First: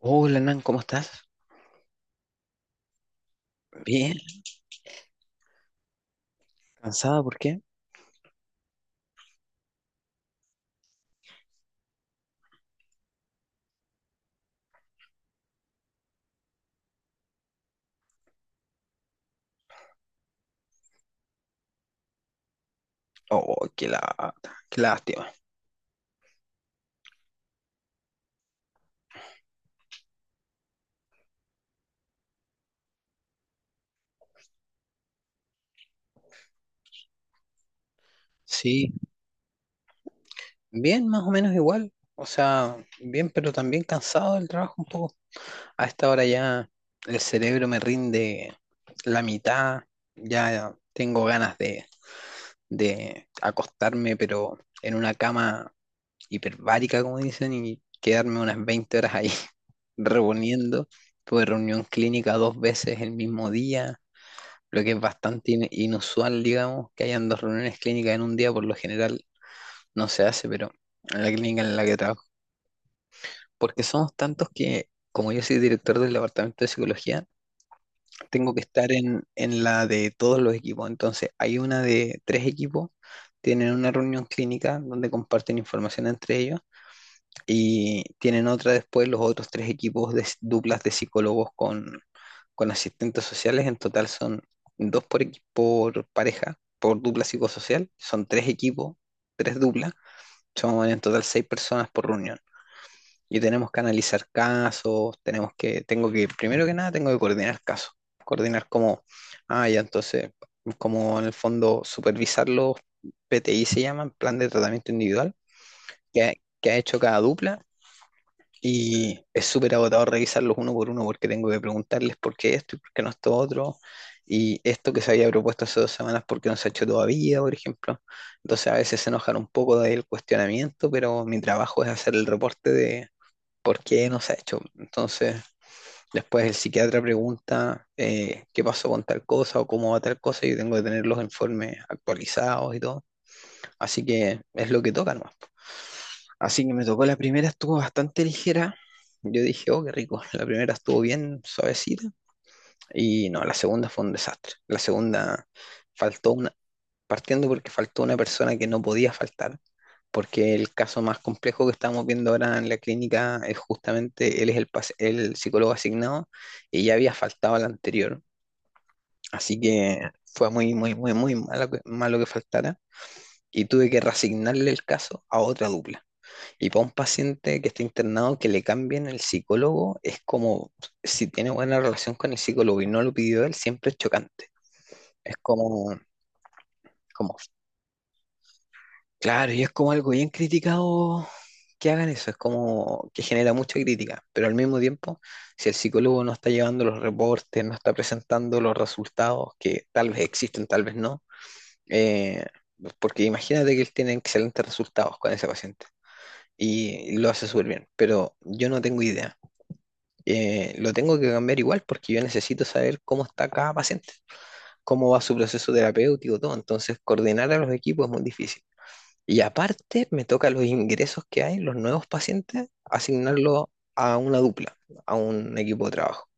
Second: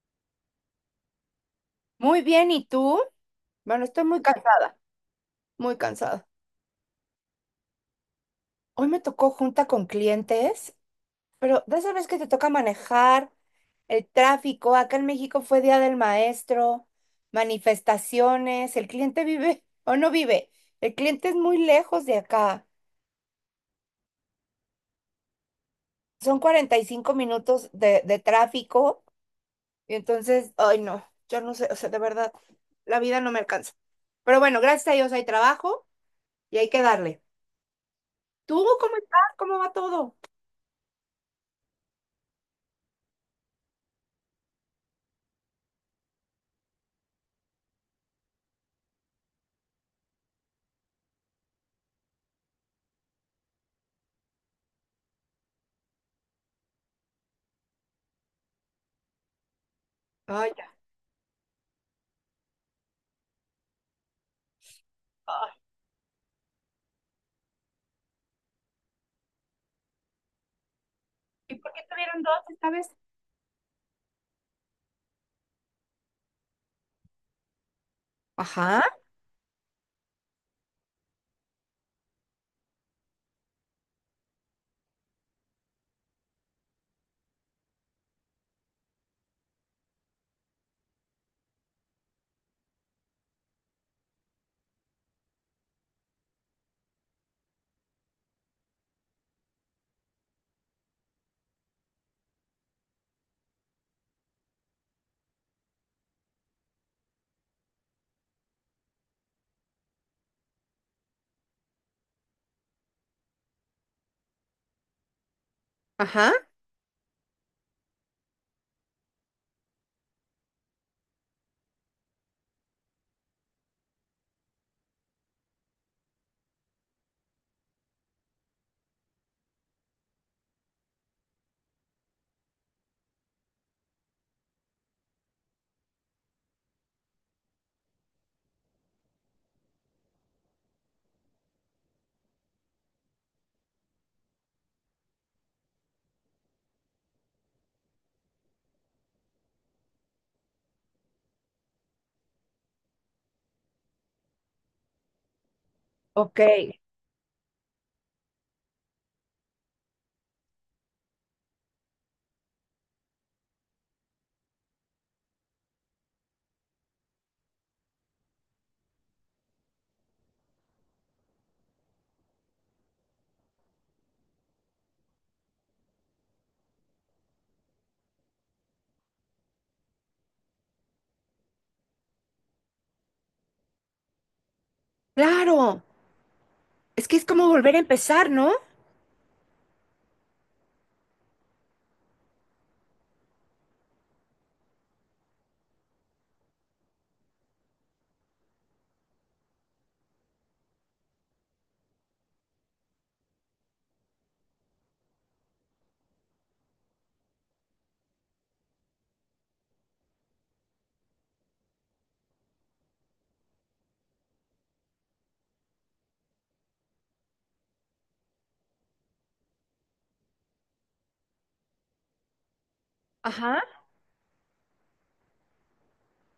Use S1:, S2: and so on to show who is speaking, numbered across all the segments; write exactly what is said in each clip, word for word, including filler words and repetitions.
S1: Hola, Nan, ¿cómo estás?
S2: Muy bien, ¿y tú? Bueno, estoy
S1: Bien,
S2: muy cansada, muy cansada.
S1: ¿cansada por qué?
S2: Hoy me tocó junta con clientes, pero de esa vez que te toca manejar el tráfico, acá en México fue Día del Maestro, manifestaciones, el cliente vive o no vive, el cliente es muy lejos de acá,
S1: Oh, qué la, qué lástima.
S2: son cuarenta y cinco minutos de, de tráfico y entonces, ay no, yo no sé, o sea, de verdad, la vida no me alcanza. Pero bueno, gracias a Dios hay trabajo y hay que darle. ¿Tú
S1: Sí,
S2: cómo estás? ¿Cómo va todo?
S1: bien, más o menos igual. O sea, bien, pero también cansado del trabajo un poco. A esta hora ya el cerebro me rinde la mitad. Ya tengo ganas de, de acostarme, pero en una cama hiperbárica, como dicen, y quedarme unas veinte horas ahí
S2: Ay, ya.
S1: reponiendo. Tuve reunión clínica dos veces el mismo día, lo que es
S2: ay.
S1: bastante in- inusual, digamos, que hayan dos reuniones clínicas en un día, por lo general no se hace, pero en la
S2: ¿Y
S1: clínica
S2: por
S1: en
S2: qué
S1: la que trabajo,
S2: tuvieron dos esta vez?
S1: porque somos tantos que, como yo soy director del departamento de psicología, tengo que
S2: Ajá,
S1: estar en, en la de todos los equipos. Entonces hay una de tres equipos, tienen una reunión clínica donde comparten información entre ellos. Y tienen otra después los otros tres equipos de s- duplas de psicólogos con, con asistentes sociales. En total son dos por equipo, por pareja, por dupla psicosocial. Son tres equipos, tres duplas. Son en total seis personas por reunión. Y tenemos que analizar casos, tenemos que, tengo que, primero que nada, tengo que coordinar casos. Coordinar como, ah, ya entonces, como en el fondo supervisar los P T I se llaman, plan de tratamiento individual,
S2: ajá.
S1: que, que ha hecho cada dupla, y es súper agotador revisarlos uno por uno porque tengo que preguntarles por qué esto y por qué no esto otro. Y esto que se había propuesto hace dos semanas, ¿por qué no se ha hecho todavía, por ejemplo? Entonces a veces se enojan un poco del cuestionamiento, pero mi trabajo es hacer el reporte de por qué no se ha hecho. Entonces después el psiquiatra pregunta eh, qué pasó con tal cosa o cómo va tal cosa, y yo tengo que tener los informes actualizados y todo. Así que es lo que toca nomás. Así que me tocó la primera, estuvo bastante ligera. Yo dije, oh, qué rico. La primera estuvo bien suavecita. Y no, la segunda fue un desastre. La segunda faltó
S2: Ok.
S1: una, partiendo porque faltó una persona que no podía faltar, porque el caso más complejo que estamos viendo ahora en la clínica es justamente, él es el, pas- el psicólogo asignado y ya había faltado al anterior. Así que fue muy, muy, muy, muy malo que, malo que faltara, y tuve que reasignarle el caso a otra dupla. Y para un paciente que está internado, que le cambien el psicólogo, es como si tiene buena relación con el psicólogo y no lo pidió él, siempre es chocante. Es
S2: Claro,
S1: como,
S2: es que es
S1: como,
S2: como volver a empezar, ¿no?
S1: claro, y es como algo bien criticado que hagan eso, es como que genera mucha crítica, pero al mismo tiempo, si el psicólogo no está llevando los reportes, no está presentando los resultados, que tal vez existen, tal vez no, eh, porque imagínate que él tiene excelentes resultados con ese paciente y lo hace súper bien, pero yo no tengo idea. Eh, lo tengo que cambiar igual porque yo necesito saber cómo está cada paciente, cómo va su proceso terapéutico, todo. Entonces, coordinar a los equipos es muy difícil. Y aparte, me toca los ingresos que hay, los nuevos pacientes,
S2: Ajá.
S1: asignarlos a una dupla, a un equipo de trabajo.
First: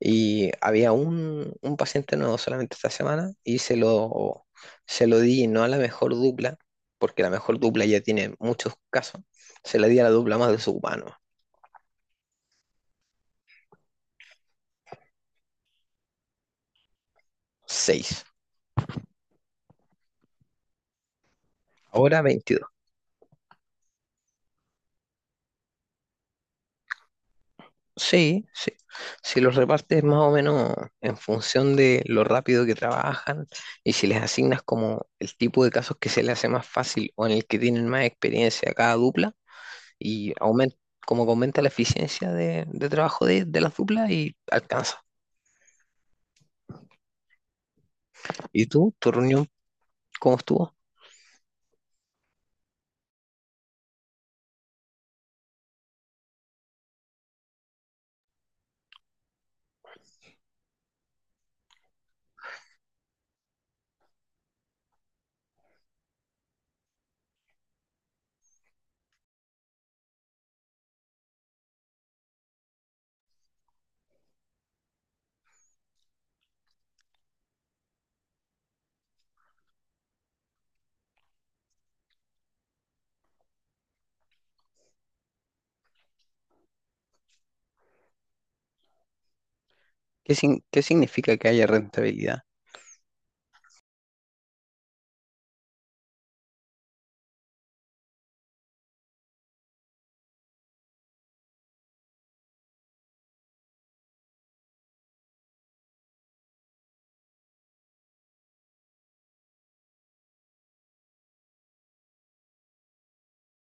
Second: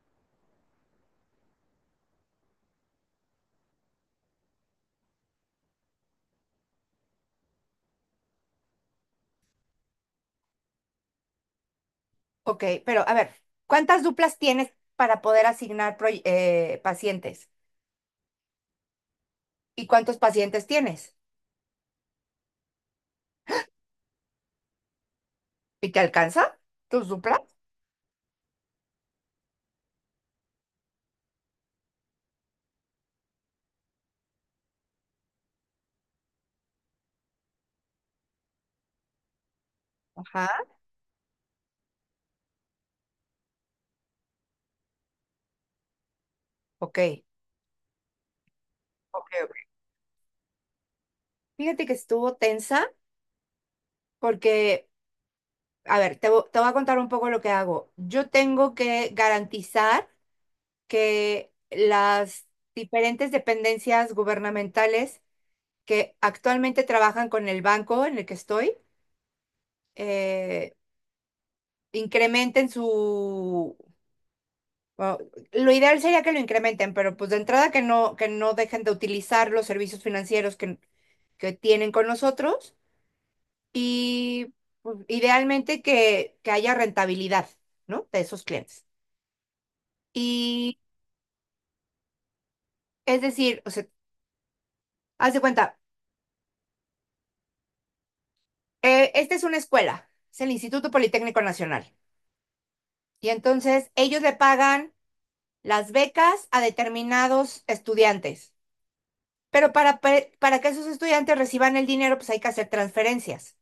S1: Y había un, un paciente nuevo solamente esta semana, y se lo, se lo di no a la mejor dupla, porque la mejor dupla ya tiene muchos casos, se la di a la dupla más de su humano.
S2: Ok, pero a ver, ¿cuántas duplas tienes para poder asignar proy- eh, pacientes?
S1: seis.
S2: ¿Y cuántos pacientes tienes?
S1: Ahora veintidós.
S2: ¿Y te alcanza tus duplas?
S1: Sí, sí. Si los repartes más o menos en función de lo rápido que trabajan y si les asignas como el tipo de casos que se les hace más fácil o en el que tienen más experiencia a cada dupla, y
S2: Ajá,
S1: aumenta, como que aumenta la eficiencia de, de trabajo de, de las duplas y alcanza.
S2: ok,
S1: ¿Y tú, tu
S2: ok,
S1: reunión,
S2: ok.
S1: cómo estuvo?
S2: Fíjate que estuvo tensa porque, a ver, te, vo- te voy a contar un poco lo que hago. Yo tengo que garantizar que las diferentes dependencias gubernamentales que actualmente trabajan con el banco en el que estoy, eh, incrementen su... bueno, lo ideal sería que lo incrementen, pero pues de entrada que no, que no dejen de utilizar los servicios financieros que, que tienen con nosotros y pues, idealmente que, que haya rentabilidad, ¿no? De esos clientes.
S1: ¿Qué, sin-
S2: Y
S1: qué significa que haya rentabilidad?
S2: es decir, o sea, haz de cuenta, Eh, esta es una escuela, es el Instituto Politécnico Nacional. Y entonces ellos le pagan las becas a determinados estudiantes. Pero para, pe- para que esos estudiantes reciban el dinero, pues hay que hacer transferencias.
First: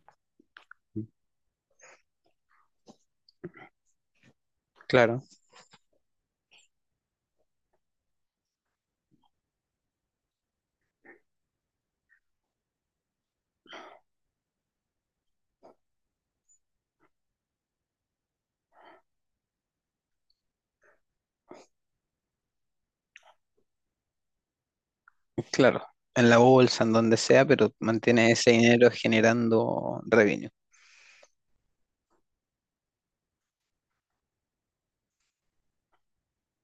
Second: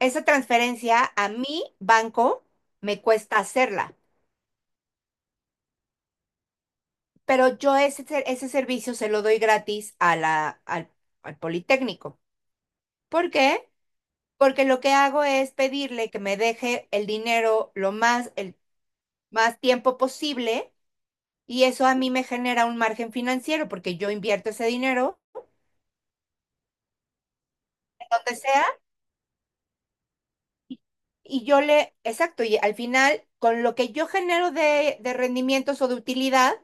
S2: Esa transferencia a mi banco me cuesta hacerla,
S1: Claro,
S2: pero yo ese, ser- ese servicio se lo doy gratis a la, al, al Politécnico. ¿Por qué? Porque lo que hago es pedirle que me deje el dinero lo más, el más tiempo posible. Y eso a mí me genera un margen financiero porque yo invierto ese dinero
S1: claro. En la bolsa, en donde sea, pero mantiene
S2: donde
S1: ese
S2: sea
S1: dinero generando revenue.
S2: y yo le, exacto, y al final con lo que yo genero de, de rendimientos o de utilidad,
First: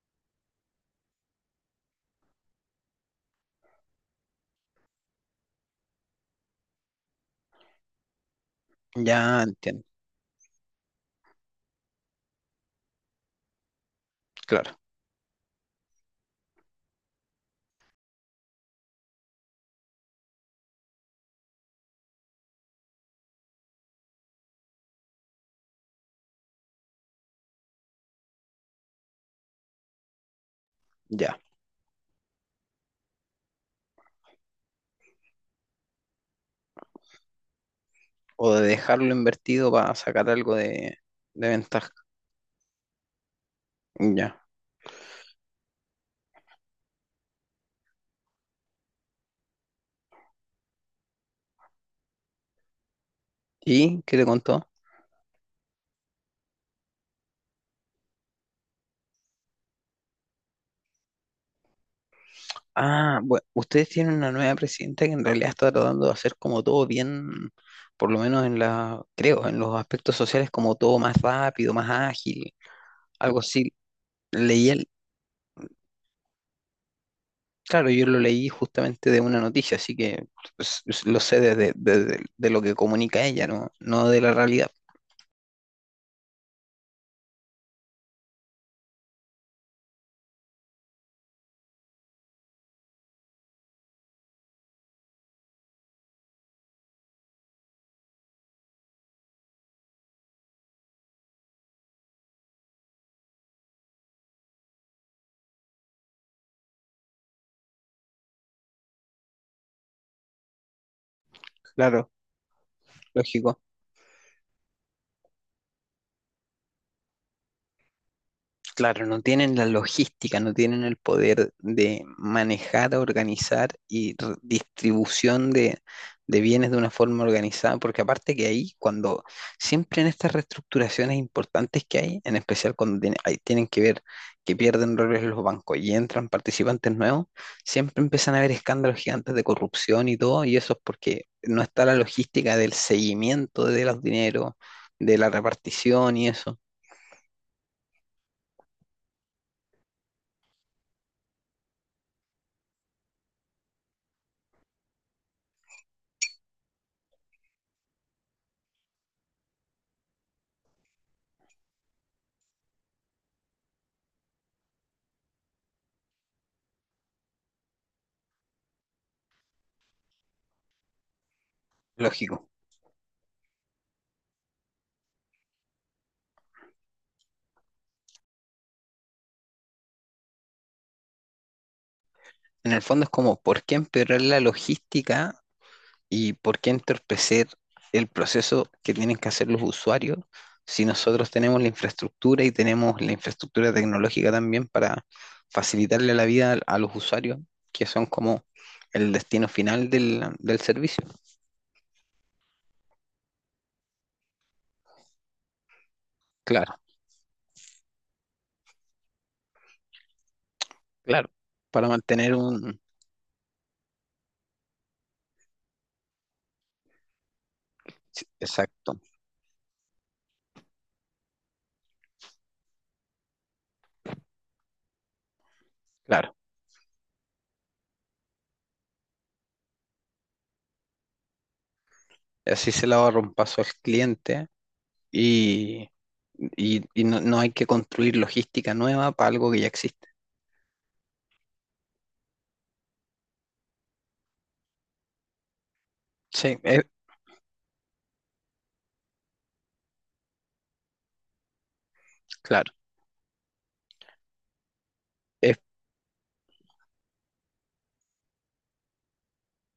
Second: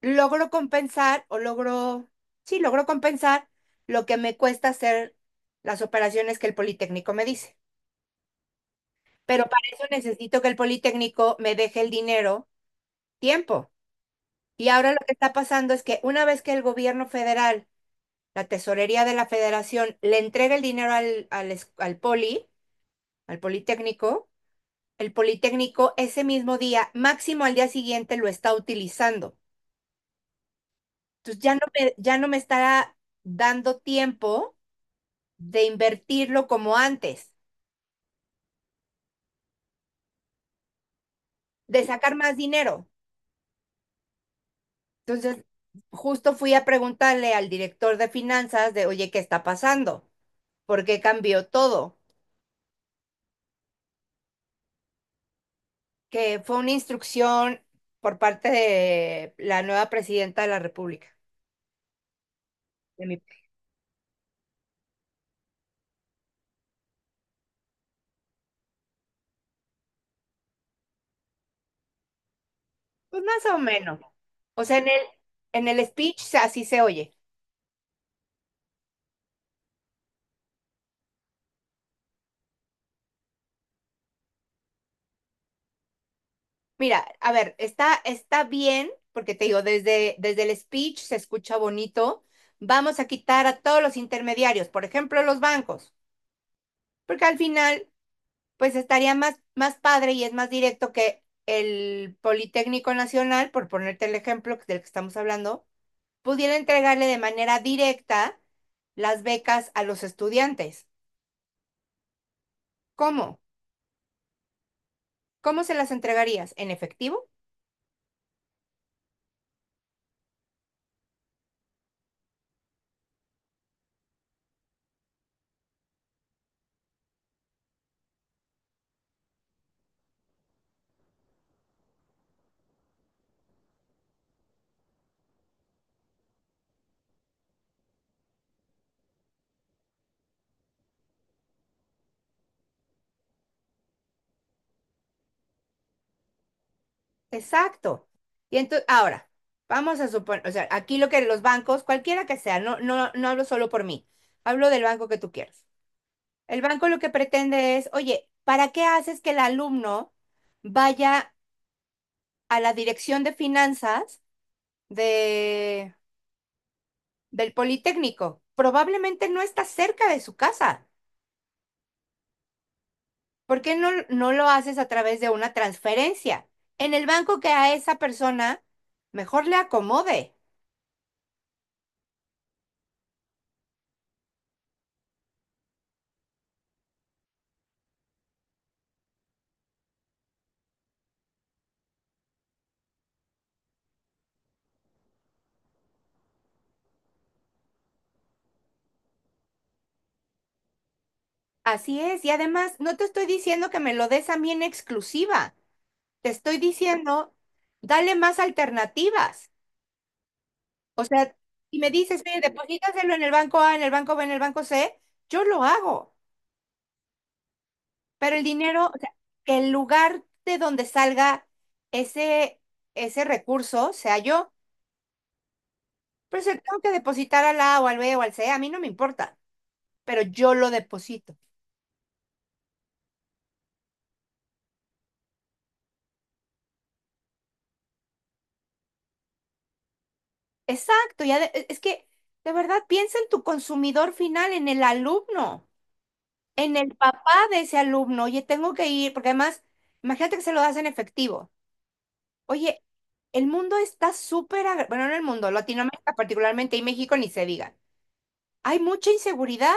S2: logro compensar o logro, sí, logro compensar lo que me cuesta hacer las operaciones que el Politécnico me dice.
S1: Ya
S2: Pero para eso
S1: entiendo,
S2: necesito que el Politécnico me deje el dinero tiempo. Y
S1: claro.
S2: ahora lo que está pasando es que una vez que el gobierno federal, la tesorería de la federación, le entrega el dinero al, al, es- al Poli, al Politécnico, el Politécnico ese mismo día, máximo al día siguiente, lo está utilizando.
S1: Ya,
S2: Entonces ya no me, ya no me estará dando tiempo de invertirlo como antes,
S1: o de dejarlo invertido para sacar algo de, de
S2: de
S1: ventaja.
S2: sacar más dinero.
S1: Ya.
S2: Entonces, justo fui a preguntarle al director de finanzas de, oye, ¿qué está pasando? ¿Por qué cambió todo?
S1: ¿Y qué te contó?
S2: Que fue una instrucción por parte de la nueva presidenta de la República. De
S1: Ah,
S2: mi
S1: bueno, ustedes tienen una nueva presidenta que en realidad está tratando de hacer como todo bien, por lo menos en la, creo, en los aspectos sociales, como todo más rápido, más ágil,
S2: Pues
S1: algo
S2: más o
S1: así.
S2: menos. O
S1: Leí
S2: sea, en
S1: el,
S2: el, en el speech se- así se oye.
S1: claro, yo lo leí justamente de una noticia, así que pues, lo sé desde, desde- de lo que comunica ella, ¿no? No de la realidad.
S2: Mira, a ver, está, está bien, porque te digo, desde, desde el speech se escucha bonito. Vamos a quitar a todos los intermediarios, por ejemplo, los bancos, porque al final, pues estaría más, más padre y es más directo que el Politécnico Nacional, por ponerte el ejemplo del que estamos hablando, pudiera entregarle de manera directa las becas a los estudiantes.
S1: Claro,
S2: ¿Cómo?
S1: lógico.
S2: ¿Cómo se las entregarías? ¿En efectivo?
S1: Claro, no tienen la logística, no tienen el poder de manejar, organizar y r- distribución de, de bienes de una forma organizada, porque aparte que ahí, cuando siempre en estas reestructuraciones importantes que hay, en especial cuando tiene- ahí tienen que ver que pierden roles los bancos y entran participantes nuevos, siempre empiezan a haber escándalos gigantes de corrupción y todo, y eso es porque no está la logística del seguimiento de los dineros, de la repartición y eso.
S2: Exacto. Y entonces, ahora, vamos a suponer, o sea, aquí lo que los bancos, cualquiera que sea, no, no, no hablo solo por mí, hablo del banco que tú quieras. El banco lo que pretende es, oye, ¿para qué haces que el alumno vaya a la dirección de finanzas de, del Politécnico? Probablemente no está cerca de su casa.
S1: Lógico.
S2: ¿Por qué no, no lo haces a través de una transferencia? En el banco que a esa persona mejor le acomode.
S1: En el fondo es como, ¿por qué empeorar la logística y por qué entorpecer el proceso que tienen que hacer los usuarios si nosotros tenemos la infraestructura, y tenemos la infraestructura tecnológica también para facilitarle la vida al- a los usuarios, que son como el destino final del, del servicio?
S2: Así es, y además no te estoy diciendo que me lo des a mí en exclusiva, te estoy
S1: Claro,
S2: diciendo, dale más alternativas. O
S1: claro.
S2: sea, si
S1: Para
S2: me dices,
S1: mantener
S2: mire,
S1: un...
S2: deposítaselo en el banco A, en el banco B, en el banco C, yo lo hago,
S1: sí,
S2: pero el dinero, o
S1: exacto,
S2: sea, que el lugar de donde salga ese, ese recurso sea yo,
S1: claro.
S2: pero si tengo que depositar al A o al B o al C, a mí no me importa, pero yo lo deposito.
S1: Así se le ahorra un paso al cliente, y, y, y no no hay que construir logística nueva para algo que ya existe.
S2: Exacto, ya es que de verdad piensa en tu consumidor final, en el alumno,
S1: Sí,
S2: en
S1: es-
S2: el papá de ese alumno, oye, tengo que ir, porque además, imagínate que se lo das en efectivo.
S1: claro,
S2: Oye, el mundo está súper, agra- bueno, no el mundo,
S1: es,
S2: Latinoamérica particularmente y México ni se diga. Hay mucha inseguridad.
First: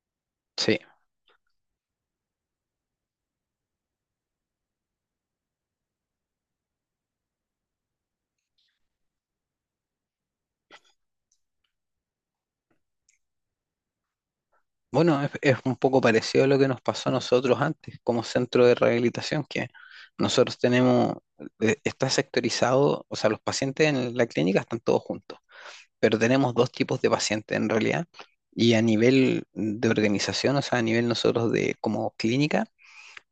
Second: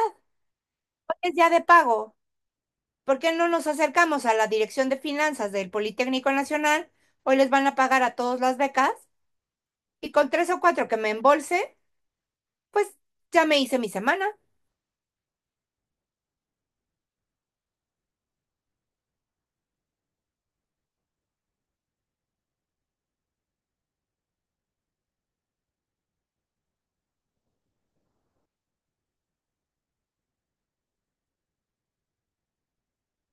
S1: sí.
S2: Es ya de pago. ¿Por qué no nos acercamos a la Dirección de Finanzas del Politécnico Nacional? Hoy les van a pagar a todos las becas y con tres o cuatro que me embolse, pues ya me hice mi semana.
S1: Bueno, es, es un poco parecido a lo que nos pasó a nosotros antes como centro de rehabilitación, que nosotros tenemos, eh, está sectorizado, o sea, los pacientes en la clínica están todos juntos, pero tenemos dos tipos de pacientes en realidad, y a nivel de organización, o sea, a nivel nosotros de como clínica,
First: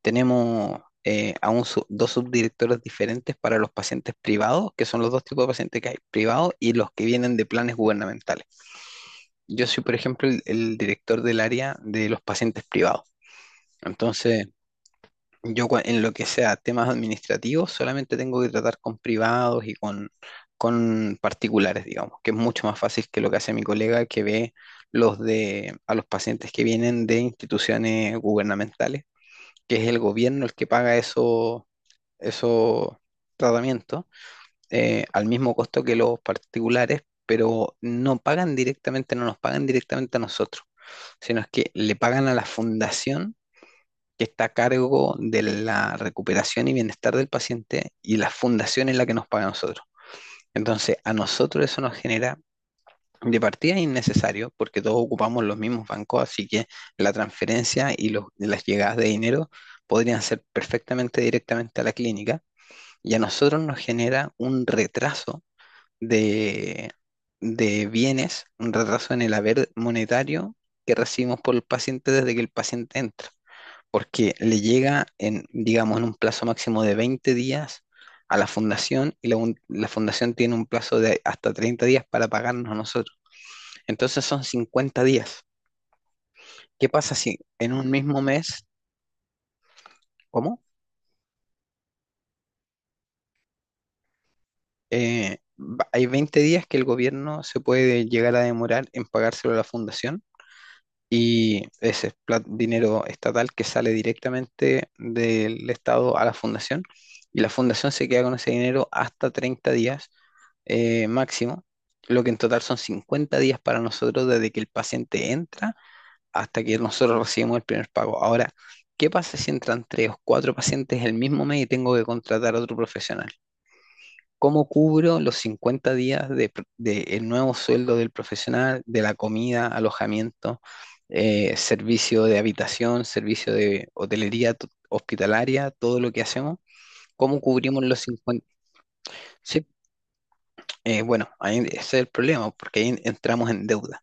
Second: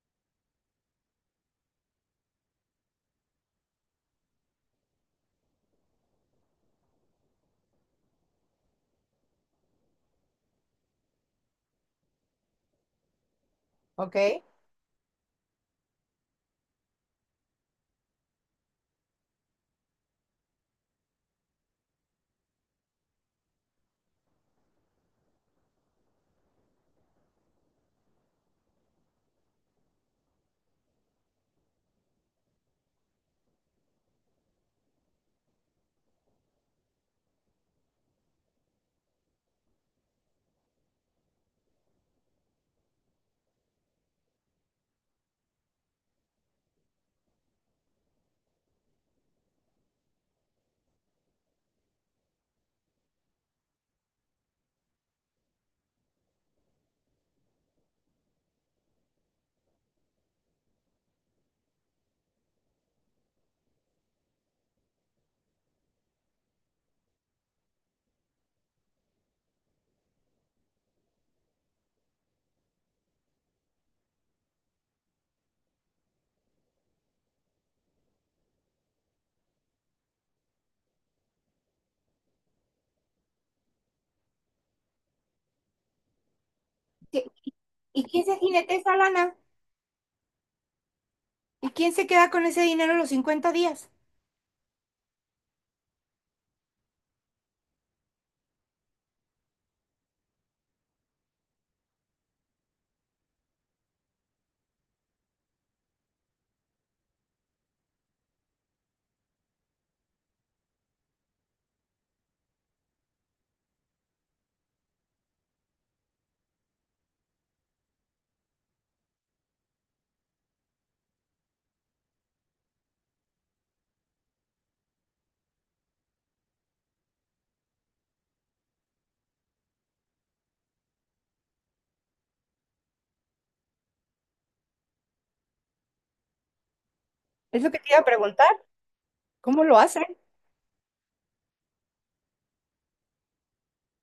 S1: tenemos eh, a un sub- dos subdirectores diferentes para los pacientes privados, que son los dos tipos de pacientes que hay, privados y los que vienen de planes gubernamentales. Yo soy, por ejemplo, el, el director del área de los pacientes privados.
S2: ¿Ok?
S1: Entonces, yo cua- en lo que sea temas administrativos, solamente tengo que tratar con privados y con, con particulares, digamos, que es mucho más fácil que lo que hace mi colega que ve los de, a los pacientes que vienen de instituciones gubernamentales, que es el gobierno el que paga eso- esos tratamientos eh, al mismo costo que los particulares, pero no pagan directamente, no nos pagan directamente a nosotros, sino es que le pagan a la fundación que está a cargo de la recuperación y bienestar del paciente, y la fundación es la que nos paga a nosotros. Entonces, a nosotros eso nos genera de partida innecesario porque todos ocupamos los mismos bancos, así que la transferencia y los- las llegadas de dinero podrían ser perfectamente directamente a la clínica, y a nosotros nos genera un retraso de, de bienes, un retraso en el haber monetario que recibimos por el paciente desde que el paciente entra, porque le llega en, digamos, en un plazo máximo de veinte días a la fundación, y la, un- la fundación tiene un plazo de hasta treinta días para pagarnos a nosotros. Entonces son cincuenta días. ¿Qué pasa
S2: ¿Y
S1: si en un
S2: y
S1: mismo
S2: quién se
S1: mes,
S2: jinete esa lana?
S1: ¿cómo?
S2: ¿Y quién se queda con ese dinero los cincuenta días?
S1: Eh, va- hay veinte días que el gobierno se puede llegar a demorar en pagárselo a la fundación. Y ese es plat- dinero estatal que sale directamente del Estado a la fundación. Y la fundación se queda con ese dinero hasta treinta días eh, máximo, lo que en total son cincuenta días para nosotros desde que el paciente entra hasta que nosotros recibimos el primer pago. Ahora, ¿qué pasa si entran tres o cuatro pacientes el mismo mes y tengo que contratar a otro profesional? ¿Cómo cubro los cincuenta días de, pr- de el nuevo sueldo del profesional, de la comida, alojamiento, eh, servicio de habitación, servicio de hotelería t- hospitalaria, todo lo que hacemos? ¿Cómo
S2: Es lo que
S1: cubrimos
S2: te iba
S1: los
S2: a
S1: cincuenta?
S2: preguntar. ¿Cómo
S1: Sí,
S2: lo hacen?
S1: eh, bueno, ahí ese es el problema, porque ahí entramos en deuda.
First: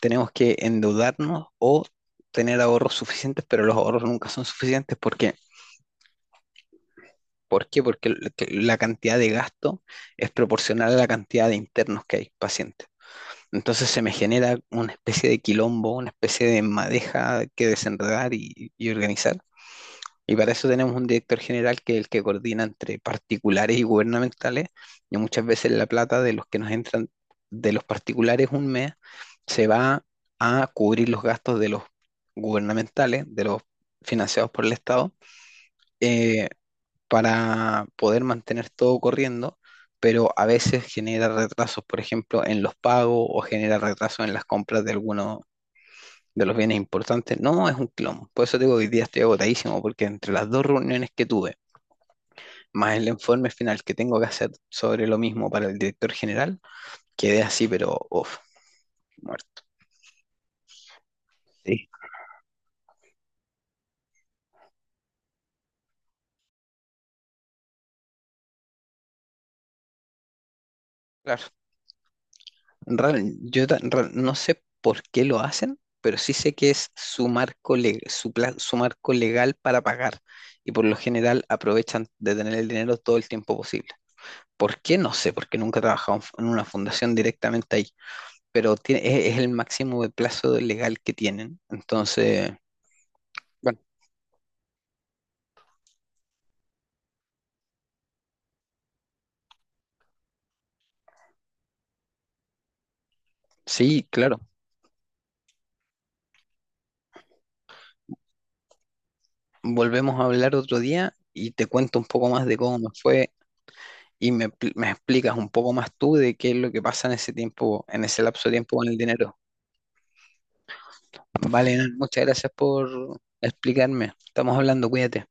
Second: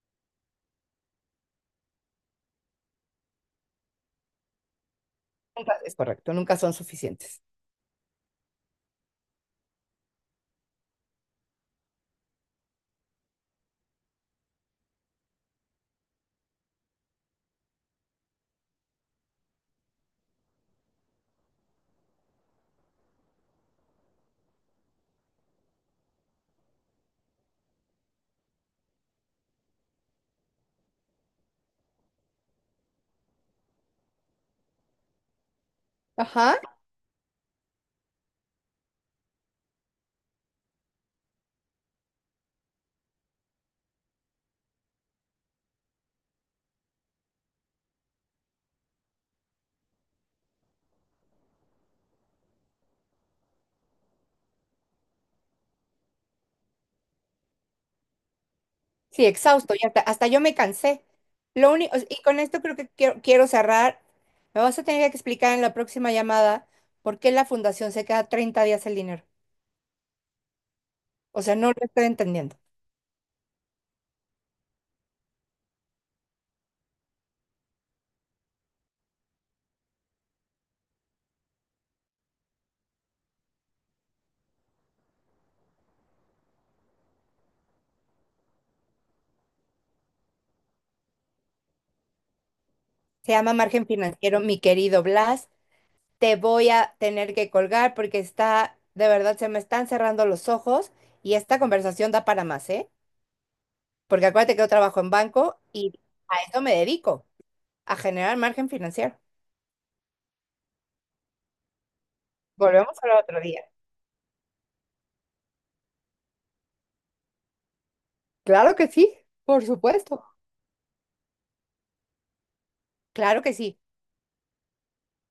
S1: Tenemos que endeudarnos o tener ahorros suficientes, pero los ahorros nunca son suficientes porque...
S2: Nunca- es correcto, nunca son suficientes.
S1: ¿Por qué? Porque l- que la cantidad de gasto es proporcional a la cantidad de internos que hay, pacientes. Entonces se me genera una especie de quilombo, una especie de madeja que desenredar y, y organizar. Y para eso tenemos un director general que es el que coordina entre particulares y gubernamentales. Y muchas veces la plata de los que nos entran de los particulares un mes se va a cubrir los gastos de los gubernamentales, de los financiados por el Estado, eh,
S2: Ajá.
S1: para poder mantener todo corriendo, pero a veces genera retrasos, por ejemplo, en los pagos o genera retrasos en las compras de algunos de los bienes importantes. No, es un clon. Por eso te digo que hoy día estoy agotadísimo, porque entre las dos reuniones que tuve, más el informe final que tengo que hacer sobre lo mismo para el director general, quedé así, pero uff,
S2: Sí,
S1: muerto.
S2: exhausto. Y hasta, hasta yo me cansé. Lo
S1: Sí.
S2: único, y con esto creo que quiero, quiero cerrar. Me vas a tener que explicar en la próxima llamada por qué la fundación se queda treinta días el dinero. O
S1: Claro,
S2: sea, no lo estoy entendiendo.
S1: Real- yo ta- real- no sé por qué lo hacen, pero sí sé que es su marco, le- su, pla- su marco legal para pagar, y por lo general aprovechan de tener el dinero todo el tiempo posible. ¿Por qué? No sé, porque nunca he trabajado en fu- en una fundación directamente ahí, pero tiene- es, es el máximo de plazo legal que tienen. Entonces,
S2: Se llama
S1: bueno,
S2: margen financiero, mi querido Blas. Te voy a tener que colgar porque está, de verdad, se me están cerrando los ojos y esta conversación da para más, ¿eh?
S1: sí,
S2: Porque
S1: claro,
S2: acuérdate que yo trabajo en banco y a eso me dedico, a generar margen financiero.
S1: volvemos a hablar otro día y te cuento un poco más de cómo me
S2: Volvemos al
S1: fue.
S2: otro día.
S1: Y me, pl- me explicas un poco más tú de qué es lo que pasa en ese tiempo, en ese lapso de
S2: Claro
S1: tiempo
S2: que
S1: con el
S2: sí,
S1: dinero.
S2: por supuesto.
S1: Vale, Nan, muchas gracias por
S2: Claro que sí.
S1: explicarme. Estamos hablando, cuídate.